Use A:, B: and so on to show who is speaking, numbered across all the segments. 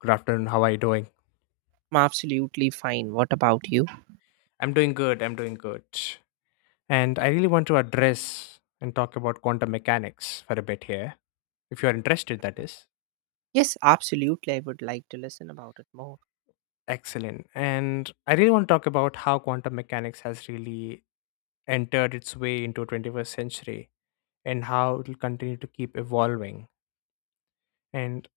A: Good afternoon. How are you doing?
B: I'm absolutely fine. What about you?
A: I'm doing good. I'm doing good. And I really want to address and talk about quantum mechanics for a bit here, if you're interested, that is.
B: Yes, absolutely. I would like to listen about it more.
A: Excellent. And I really want to talk about how quantum mechanics has really entered its way into 21st century and how it will continue to keep evolving. And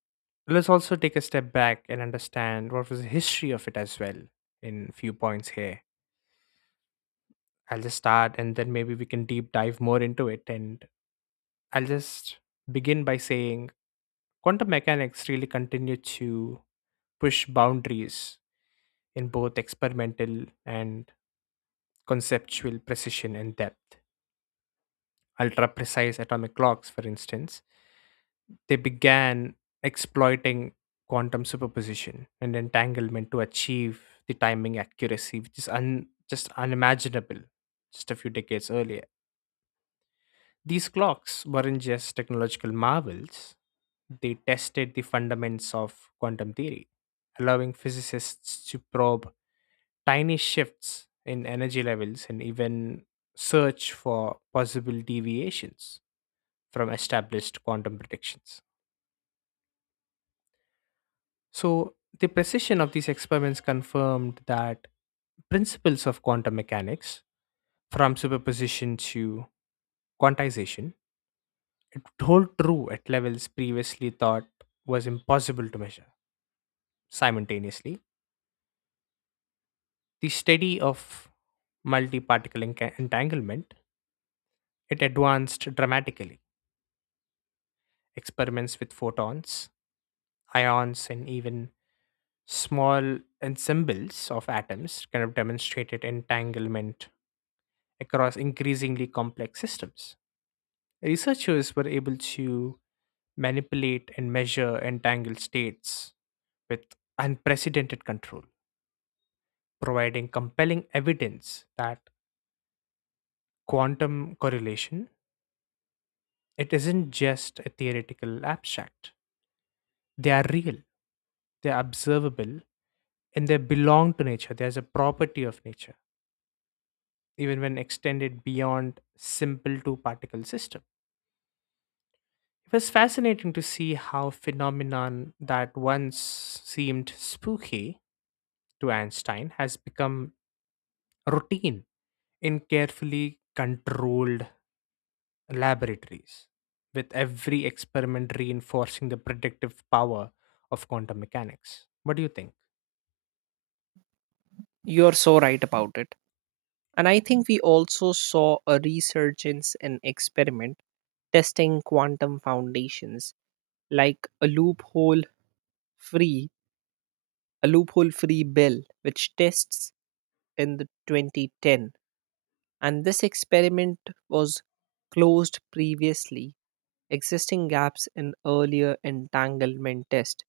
A: let's also take a step back and understand what was the history of it as well in few points here. I'll just start, and then maybe we can deep dive more into it, and I'll just begin by saying quantum mechanics really continue to push boundaries in both experimental and conceptual precision and depth. Ultra precise atomic clocks, for instance, they began exploiting quantum superposition and entanglement to achieve the timing accuracy, which is just unimaginable just a few decades earlier. These clocks weren't just technological marvels, they tested the fundaments of quantum theory, allowing physicists to probe tiny shifts in energy levels and even search for possible deviations from established quantum predictions. So, the precision of these experiments confirmed that principles of quantum mechanics, from superposition to quantization, it would hold true at levels previously thought was impossible to measure simultaneously. The study of multiparticle entanglement it advanced dramatically. Experiments with photons, ions, and even small ensembles of atoms kind of demonstrated entanglement across increasingly complex systems. Researchers were able to manipulate and measure entangled states with unprecedented control, providing compelling evidence that quantum correlation it isn't just a theoretical abstract, they are real, they are observable, and they belong to nature. There's a property of nature, even when extended beyond simple two particle system. It was fascinating to see how phenomenon that once seemed spooky to Einstein has become routine in carefully controlled laboratories, with every experiment reinforcing the predictive power of quantum mechanics. What do you think?
B: You're so right about it. And I think we also saw a resurgence in experiment testing quantum foundations like free, a loophole free bill which tests in the 2010. And this experiment was closed previously, existing gaps in earlier entanglement test,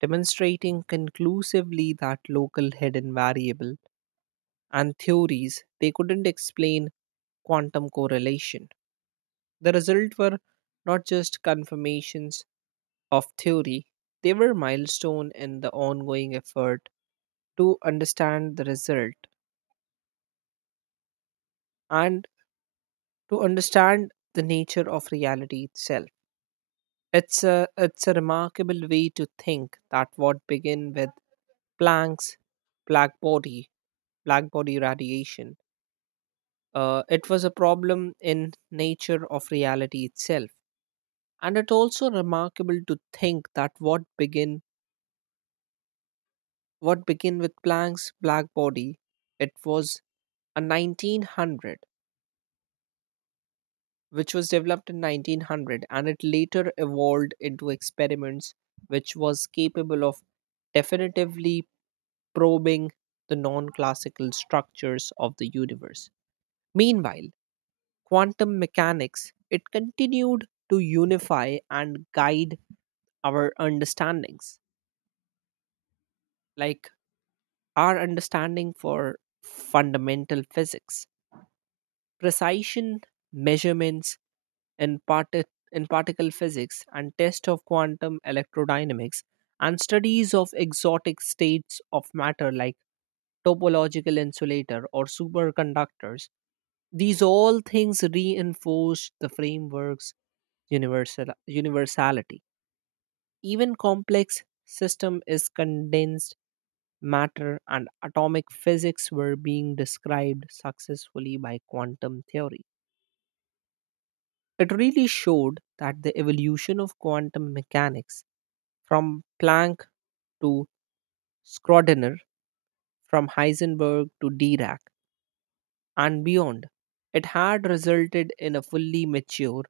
B: demonstrating conclusively that local hidden variable and theories they couldn't explain quantum correlation. The result were not just confirmations of theory, they were milestone in the ongoing effort to understand the result and to understand the nature of reality itself. It's a remarkable way to think that what began with Planck's black body, black body radiation, it was a problem in nature of reality itself. And it also remarkable to think that what began with Planck's black body, it was a 1900 which was developed in 1900, and it later evolved into experiments which was capable of definitively probing the non-classical structures of the universe. Meanwhile, quantum mechanics it continued to unify and guide our understandings, like our understanding for fundamental physics, precision measurements in, parti- in particle physics and test of quantum electrodynamics, and studies of exotic states of matter like topological insulator or superconductors. These all things reinforce the framework's universality, even complex system is condensed matter and atomic physics were being described successfully by quantum theory. It really showed that the evolution of quantum mechanics from Planck to Schrödinger, from Heisenberg to Dirac, and beyond, it had resulted in a fully mature,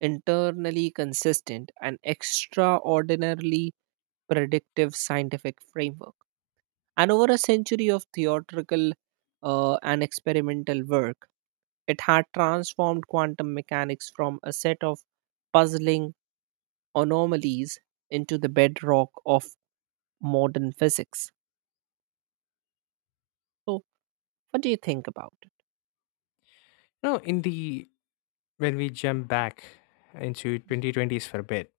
B: internally consistent, and extraordinarily predictive scientific framework. And over a century of theoretical and experimental work, it had transformed quantum mechanics from a set of puzzling anomalies into the bedrock of modern physics. So, what do you think about it?
A: No, in the when we jump back into 2020s for a bit,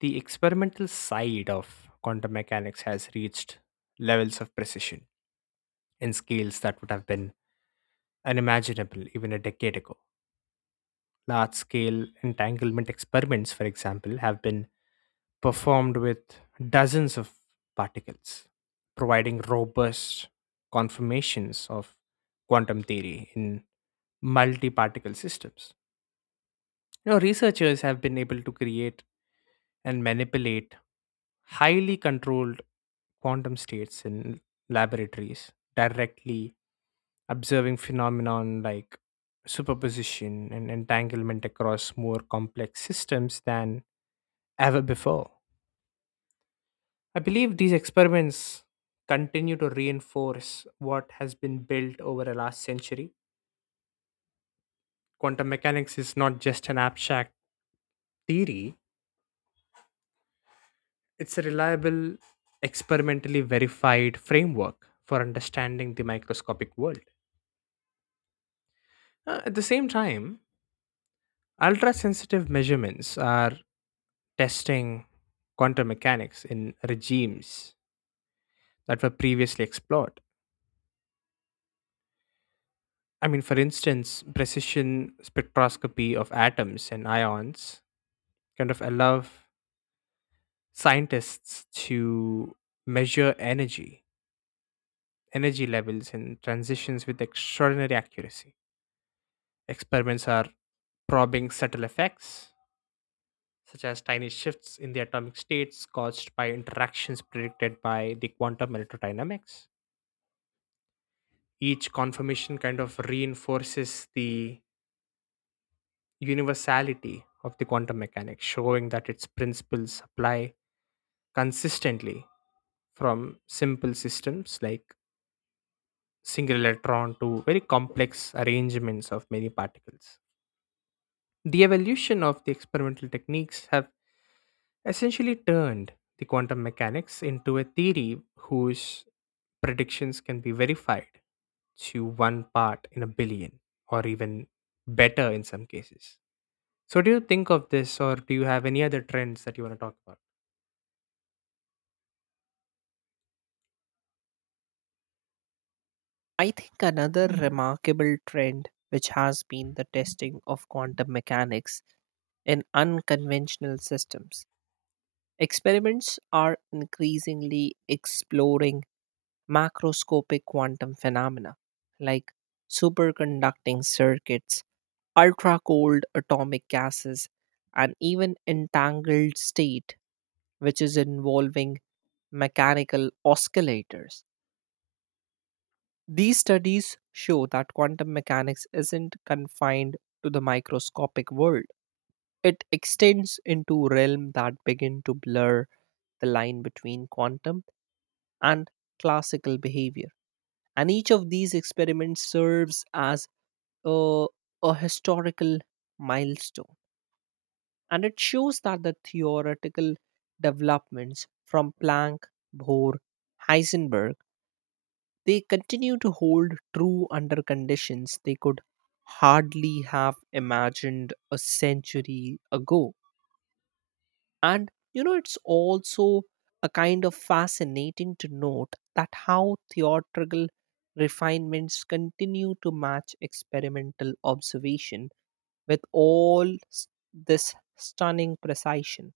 A: the experimental side of quantum mechanics has reached levels of precision in scales that would have been unimaginable even a decade ago. Large scale entanglement experiments, for example, have been performed with dozens of particles, providing robust confirmations of quantum theory in multi-particle systems. You know, researchers have been able to create and manipulate highly controlled quantum states in laboratories, directly observing phenomenon like superposition and entanglement across more complex systems than ever before. I believe these experiments continue to reinforce what has been built over the last century. Quantum mechanics is not just an abstract theory, it's a reliable, experimentally verified framework for understanding the microscopic world. At the same time, ultra sensitive measurements are testing quantum mechanics in regimes that were previously explored. I mean, for instance, precision spectroscopy of atoms and ions kind of allow scientists to measure energy levels and transitions with extraordinary accuracy. Experiments are probing subtle effects, such as tiny shifts in the atomic states caused by interactions predicted by the quantum electrodynamics. Each confirmation kind of reinforces the universality of the quantum mechanics, showing that its principles apply consistently from simple systems like single electron to very complex arrangements of many particles. The evolution of the experimental techniques have essentially turned the quantum mechanics into a theory whose predictions can be verified to one part in a billion or even better in some cases. So, do you think of this, or do you have any other trends that you want to talk about?
B: I think another remarkable trend which has been the testing of quantum mechanics in unconventional systems. Experiments are increasingly exploring macroscopic quantum phenomena like superconducting circuits, ultra cold atomic gases, and even entangled state, which is involving mechanical oscillators. These studies show that quantum mechanics isn't confined to the microscopic world. It extends into realms that begin to blur the line between quantum and classical behavior. And each of these experiments serves as a, a historical milestone, and it shows that the theoretical developments from Planck, Bohr, Heisenberg, they continue to hold true under conditions they could hardly have imagined a century ago. And you know, it's also a kind of fascinating to note that how theatrical refinements continue to match experimental observation with this stunning precision.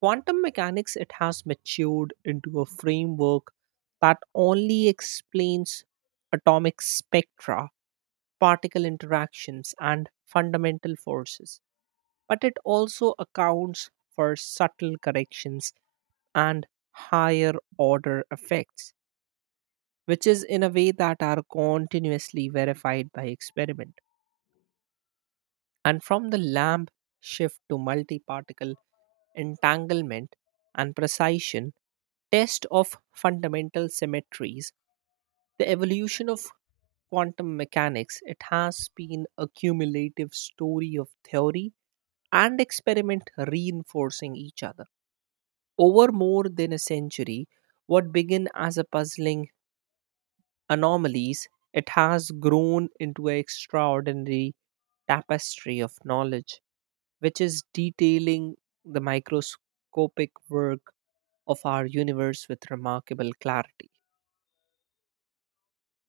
B: Quantum mechanics, it has matured into a framework that only explains atomic spectra, particle interactions, and fundamental forces, but it also accounts for subtle corrections and higher order effects, which is in a way that are continuously verified by experiment. And from the lamp shift to multi particle entanglement and precision, test of fundamental symmetries, the evolution of quantum mechanics, it has been a cumulative story of theory and experiment reinforcing each other. Over more than a century, what began as a puzzling anomalies, it has grown into an extraordinary tapestry of knowledge, which is detailing the microscopic work of our universe with remarkable clarity.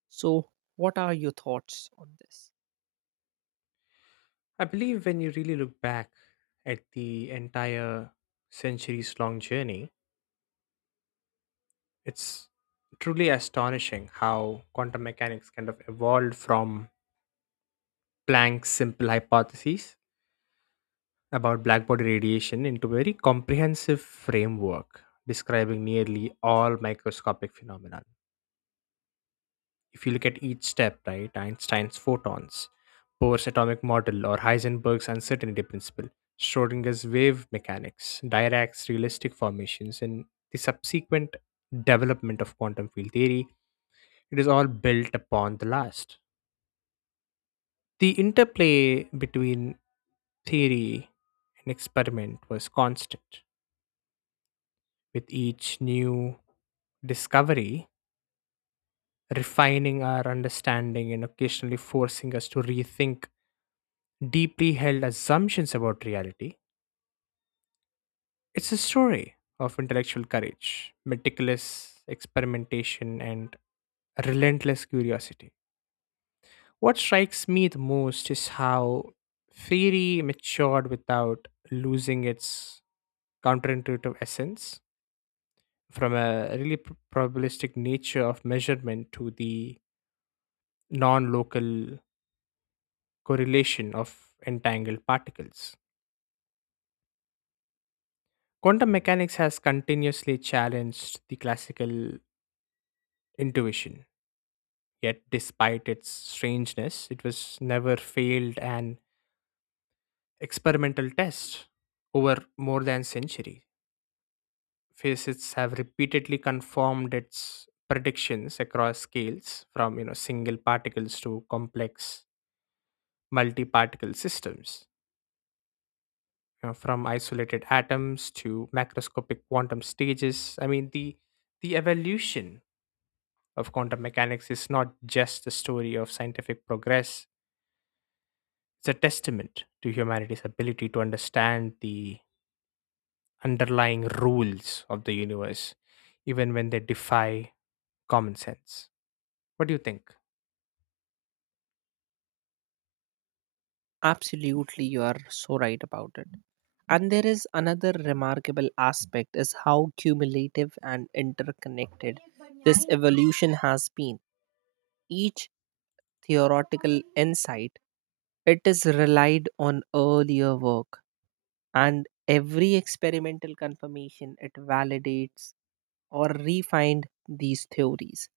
B: So, what are your thoughts on this?
A: I believe when you really look back at the entire centuries long journey, it's truly astonishing how quantum mechanics kind of evolved from Planck's simple hypotheses about black body radiation into a very comprehensive framework describing nearly all microscopic phenomena. If you look at each step, right, Einstein's photons, Bohr's atomic model, or Heisenberg's uncertainty principle, Schrodinger's wave mechanics, Dirac's realistic formations, and the subsequent development of quantum field theory, it is all built upon the last. The interplay between theory and experiment was constant, with each new discovery refining our understanding and occasionally forcing us to rethink deeply held assumptions about reality. It's a story of intellectual courage, meticulous experimentation, and relentless curiosity. What strikes me the most is how Fairy matured without losing its counterintuitive essence, from a really probabilistic nature of measurement to the non local correlation of entangled particles. Quantum mechanics has continuously challenged the classical intuition. Yet, despite its strangeness, it was never failed an experimental test over more than a century. Physicists have repeatedly confirmed its predictions across scales, from you know single particles to complex multi-particle systems. You know, from isolated atoms to macroscopic quantum stages. I mean, the evolution of quantum mechanics is not just a story of scientific progress. It's a testament to humanity's ability to understand the underlying rules of the universe, even when they defy common sense. What do you think?
B: Absolutely, you are so right about it. And there is another remarkable aspect is how cumulative and interconnected this evolution has been. Each theoretical insight, it is relied on earlier work, and every experimental confirmation it validates or refined these theories.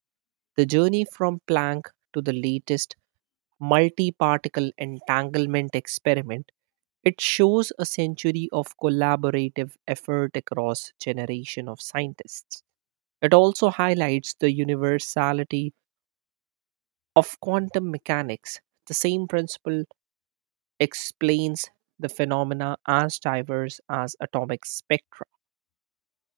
B: The journey from Planck to the latest multi-particle entanglement experiment, it shows a century of collaborative effort across generation of scientists. It also highlights the universality of quantum mechanics, the same principle explains the phenomena as diverse as atomic spectra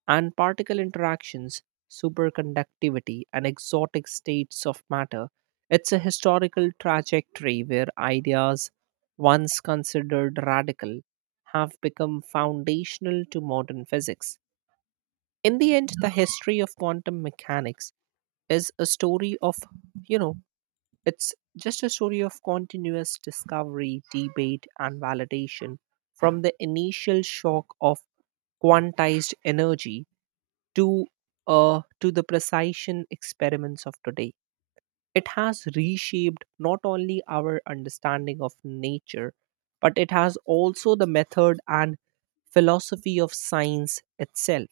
B: and particle interactions, superconductivity, and exotic states of matter. It's a historical trajectory where ideas once considered radical have become foundational to modern physics. In the end, the history of quantum mechanics is a story of, you know, it's just a story of continuous discovery, debate, and validation from the initial shock of quantized energy to to the precision experiments of today. It has reshaped not only our understanding of nature, but it has also the method and philosophy of science itself.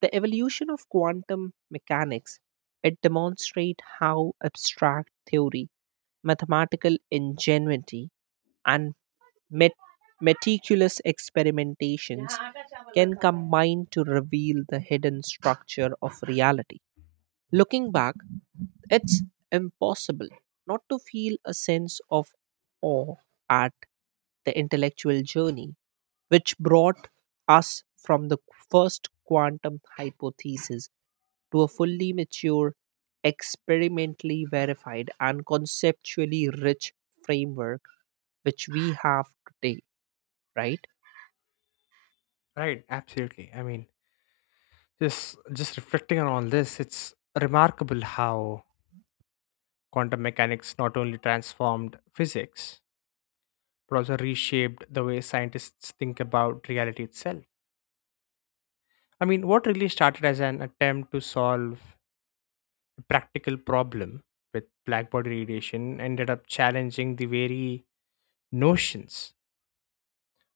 B: The evolution of quantum mechanics, it demonstrates how abstract theory, mathematical ingenuity, and met- meticulous experimentations can combine to reveal the hidden structure of reality. Looking back, it's impossible not to feel a sense of awe at the intellectual journey which brought us from the first quantum hypothesis to a fully mature, experimentally verified, and conceptually rich framework which we have today, right?
A: Right, absolutely. I mean, just reflecting on all this, it's remarkable how quantum mechanics not only transformed physics, but also reshaped the way scientists think about reality itself. I mean, what really started as an attempt to solve practical problem with black body radiation ended up challenging the very notions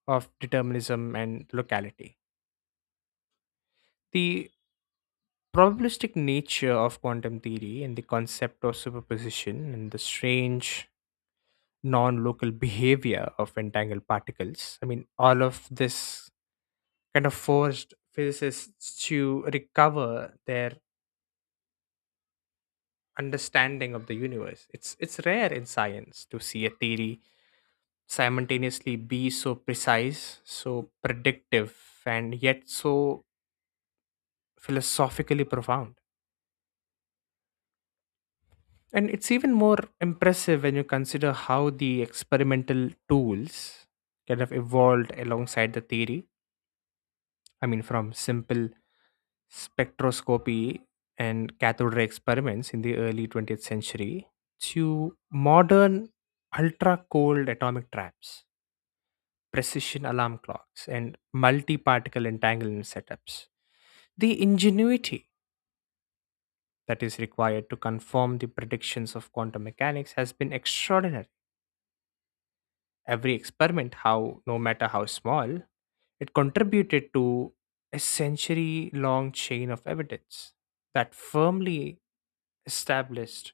A: of determinism and locality. The probabilistic nature of quantum theory and the concept of superposition and the strange non local behavior of entangled particles, I mean, all of this kind of forced physicists to recover their understanding of the universe. It's rare in science to see a theory simultaneously be so precise, so predictive, and yet so philosophically profound. And it's even more impressive when you consider how the experimental tools kind of evolved alongside the theory. I mean, from simple spectroscopy and cathode ray experiments in the early 20th century to modern ultra cold atomic traps, precision alarm clocks, and multi particle entanglement setups. The ingenuity that is required to confirm the predictions of quantum mechanics has been extraordinary. Every experiment, how no matter how small, it contributed to a century long chain of evidence that firmly established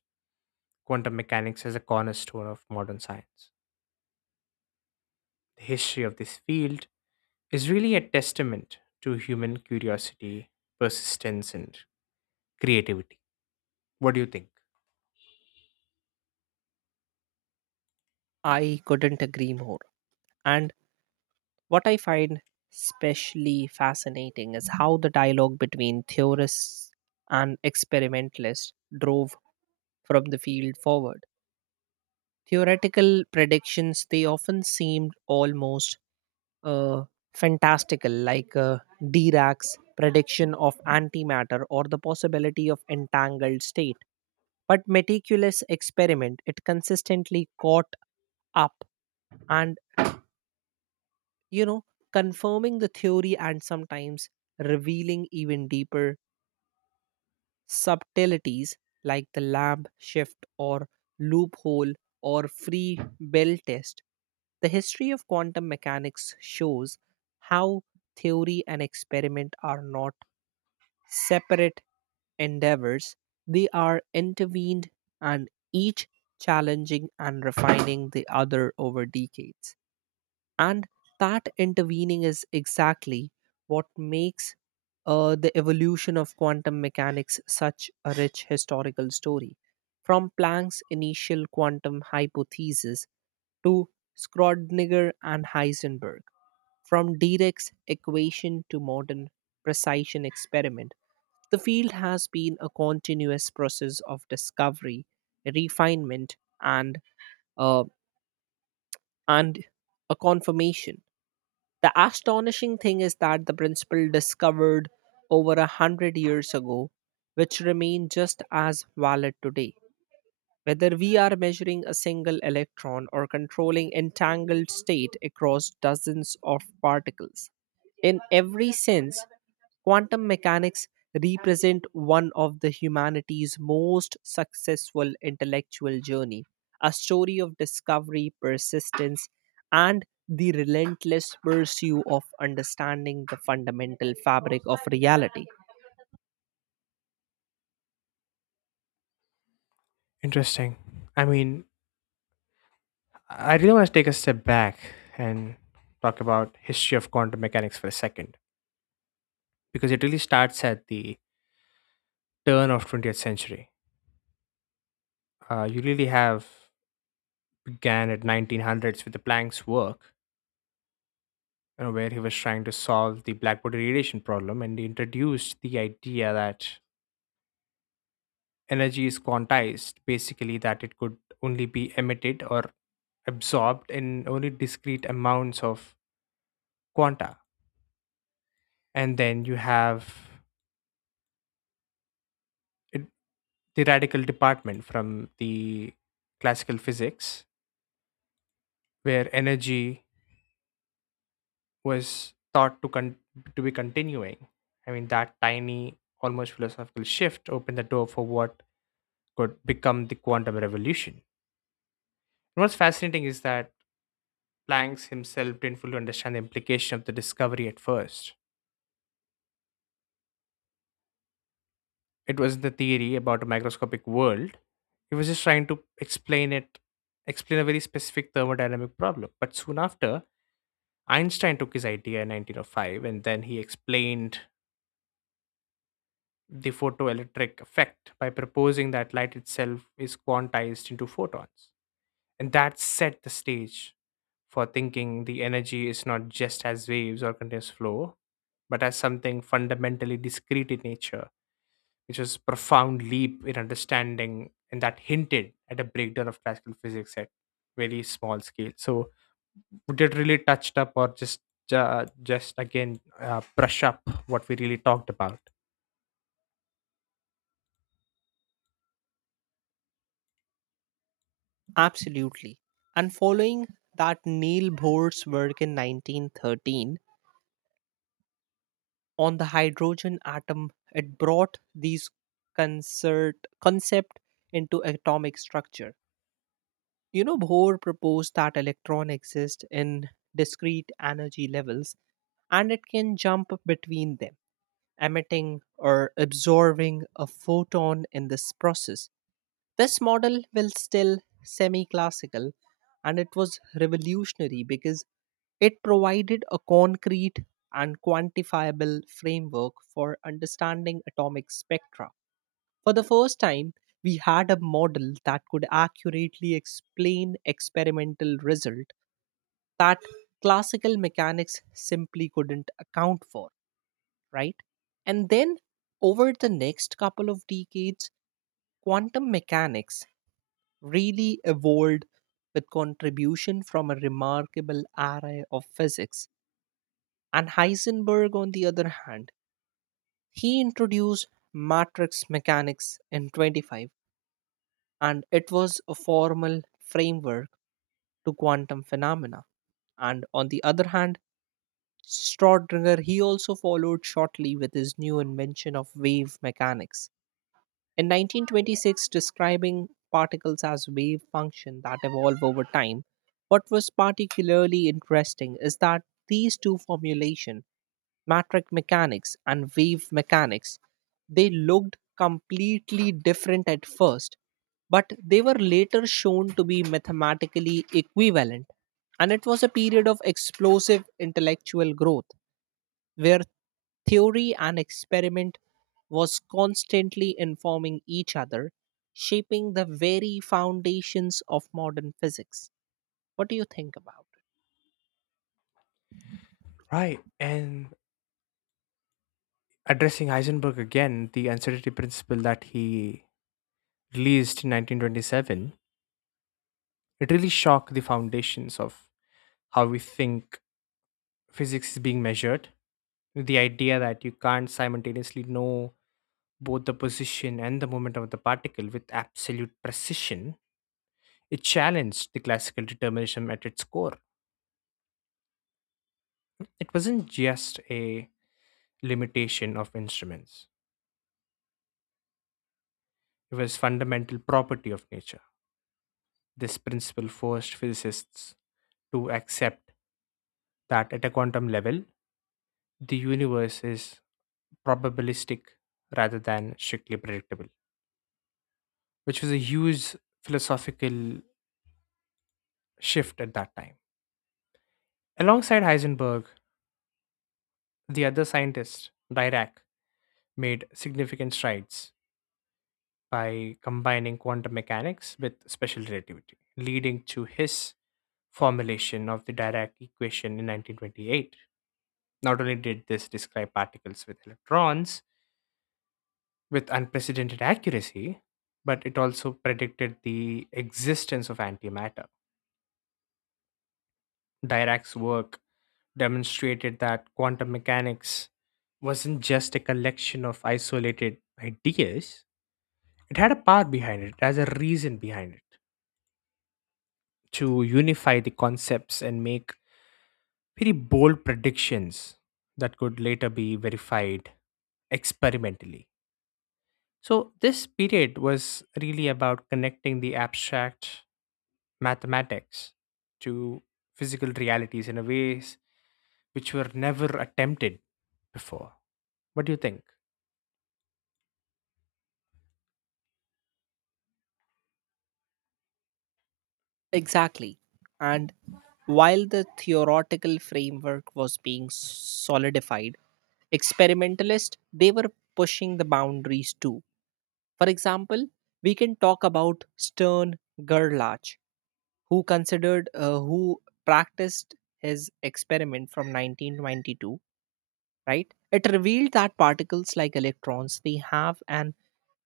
A: quantum mechanics as a cornerstone of modern science. The history of this field is really a testament to human curiosity, persistence, and creativity. What do you think?
B: I couldn't agree more. And what I find especially fascinating is how the dialogue between theorists and experimentalists drove from the field forward. Theoretical predictions, they often seemed almost uh, fantastical, like Dirac's prediction of antimatter or the possibility of entangled state. But meticulous experiment, it consistently caught up and, you know, confirming the theory and sometimes revealing even deeper subtleties like the lamp shift or loophole or free bell test. The history of quantum mechanics shows how theory and experiment are not separate endeavors, they are intervened and each challenging and refining the other over decades. And that intervening is exactly what makes the evolution of quantum mechanics such a rich historical story. From Planck's initial quantum hypothesis to Schrödinger and Heisenberg, from Dirac's equation to modern precision experiment, the field has been a continuous process of discovery, refinement, and uh, and a confirmation. The astonishing thing is that the principle discovered over a hundred years ago, which remain just as valid today. Whether we are measuring a single electron or controlling entangled state across dozens of particles. In every sense, quantum mechanics represent one of the humanity's most successful intellectual journey, a story of discovery, persistence, and the relentless pursuit of understanding the fundamental fabric of reality.
A: Interesting. I mean, I really want to take a step back and talk about history of quantum mechanics for a second, because it really starts at the turn of 20th century. You really have began at 1900s with the Planck's work, you know, where he was trying to solve the black body radiation problem, and he introduced the idea that energy is quantized, basically that it could only be emitted or absorbed in only discrete amounts of quanta. And then you have it the radical department from the classical physics, where energy was thought to be continuing. I mean, that tiny almost philosophical shift opened the door for what could become the quantum revolution. And what's fascinating is that Planck himself didn't fully understand the implication of the discovery at first. It was the theory about a microscopic world. He was just trying to explain it explain a very specific thermodynamic problem. But soon after, Einstein took his idea in 1905, and then he explained the photoelectric effect by proposing that light itself is quantized into photons. And that set the stage for thinking the energy is not just as waves or continuous flow, but as something fundamentally discrete in nature, which was a profound leap in understanding and that hinted at a breakdown of classical physics at very small scale. So, we did really touched up, or just again, brush up what we really talked about.
B: Absolutely. And following that Neil Bohr's work in 1913 on the hydrogen atom, it brought these concert, concept into atomic structure. You know, Bohr proposed that electron exists in discrete energy levels and it can jump between them, emitting or absorbing a photon in this process. This model will still semi classical, and it was revolutionary because it provided a concrete and quantifiable framework for understanding atomic spectra. For the first time, we had a model that could accurately explain experimental result that classical mechanics simply couldn't account for, right? And then over the next couple of decades, quantum mechanics really evolved with contribution from a remarkable array of physics. And Heisenberg, on the other hand, he introduced matrix mechanics in 25, and it was a formal framework to quantum phenomena. And on the other hand, Schrodinger he also followed shortly with his new invention of wave mechanics. In 1926, describing particles as wave function that evolve over time, what was particularly interesting is that these two formulation, matrix mechanics and wave mechanics, they looked completely different at first but they were later shown to be mathematically equivalent, and it was a period of explosive intellectual growth where theory and experiment was constantly informing each other, shaping the very foundations of modern physics. What do you think about?
A: Right. And addressing Heisenberg again, the uncertainty principle that he released in 1927, it really shocked the foundations of how we think physics is being measured. The idea that you can't simultaneously know both the position and the moment of the particle with absolute precision, it challenged the classical determinism at its core. It wasn't just a limitation of instruments. It was fundamental property of nature. This principle forced physicists to accept that at a quantum level, the universe is probabilistic rather than strictly predictable, which was a huge philosophical shift at that time. Alongside Heisenberg, the other scientist, Dirac, made significant strides by combining quantum mechanics with special relativity, leading to his formulation of the Dirac equation in 1928. Not only did this describe particles with electrons with unprecedented accuracy, but it also predicted the existence of antimatter. Dirac's work demonstrated that quantum mechanics wasn't just a collection of isolated ideas. It had a power behind it, it has a reason behind it, to unify the concepts and make very bold predictions that could later be verified experimentally. So, this period was really about connecting the abstract mathematics to physical realities in a ways which were never attempted before. What do you think?
B: Exactly. And while the theoretical framework was being solidified, experimentalists they were pushing the boundaries too. For example, we can talk about Stern Gerlach, who practiced his experiment from 1922. Right, it revealed that particles like electrons they have an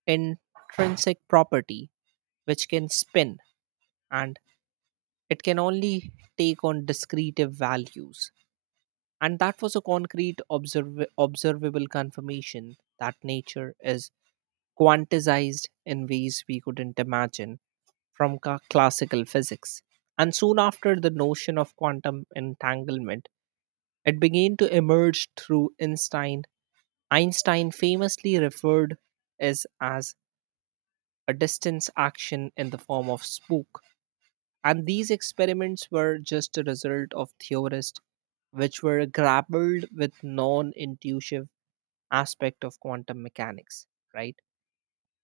B: intrinsic property which can spin, and it can only take on discretive values. And that was a concrete, observable confirmation that nature is quantized in ways we couldn't imagine from classical physics. And soon after the notion of quantum entanglement, it began to emerge through Einstein. Einstein famously referred is as a distance action in the form of spook. And these experiments were just a result of theorists which were grappled with non-intuitive aspect of quantum mechanics, right?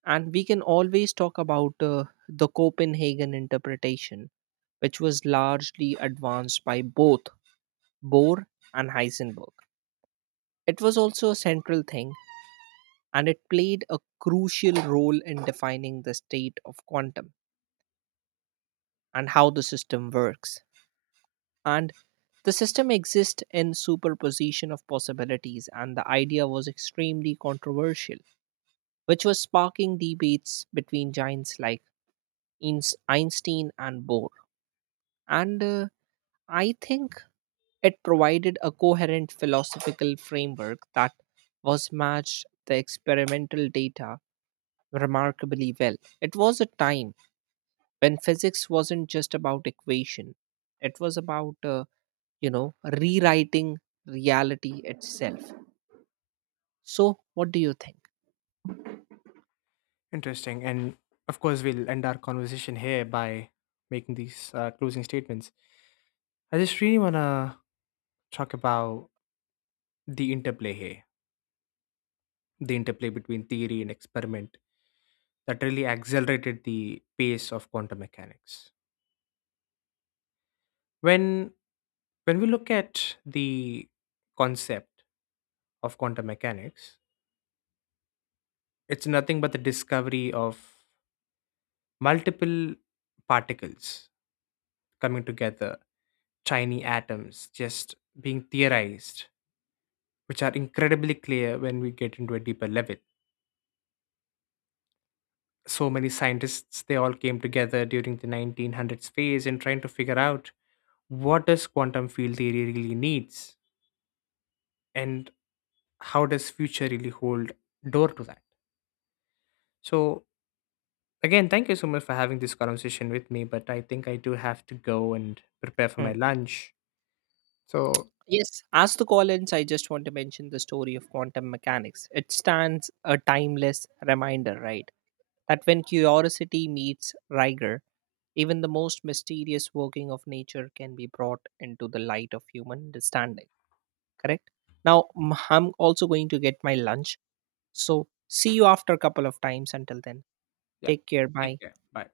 B: And we can always talk about the Copenhagen interpretation, which was largely advanced by both Bohr and Heisenberg. It was also a central thing, and it played a crucial role in defining the state of quantum and how the system works. And the system exists in superposition of possibilities, and the idea was extremely controversial, which was sparking debates between giants like Einstein and Bohr. And I think it provided a coherent philosophical framework that was matched the experimental data remarkably well. It was a time when physics wasn't just about equation, it was about, uh, you know, rewriting reality itself. So what do you think?
A: Interesting. And of course, we'll end our conversation here by making these closing statements. I just really want to talk about the interplay here the interplay between theory and experiment that really accelerated the pace of quantum mechanics. When when we look at the concept of quantum mechanics, it's nothing but the discovery of multiple particles coming together, tiny atoms just being theorized, which are incredibly clear when we get into a deeper level. So many scientists, they all came together during the 1900s phase and trying to figure out what does quantum field theory really needs and how does future really hold door to that. So, again, thank you so much for having this conversation with me, but I think I do have to go and prepare for my
B: Hmm.
A: lunch. So,
B: Yes, as the Collins, I just want to mention the story of quantum mechanics. It stands a timeless reminder, right? That when curiosity meets rigor, even the most mysterious working of nature can be brought into the light of human understanding. Correct? Now, I'm also going to get my lunch. So, see you after a couple of times. Until then,
A: yeah,
B: take care.
A: take
B: Bye.
A: care, bye.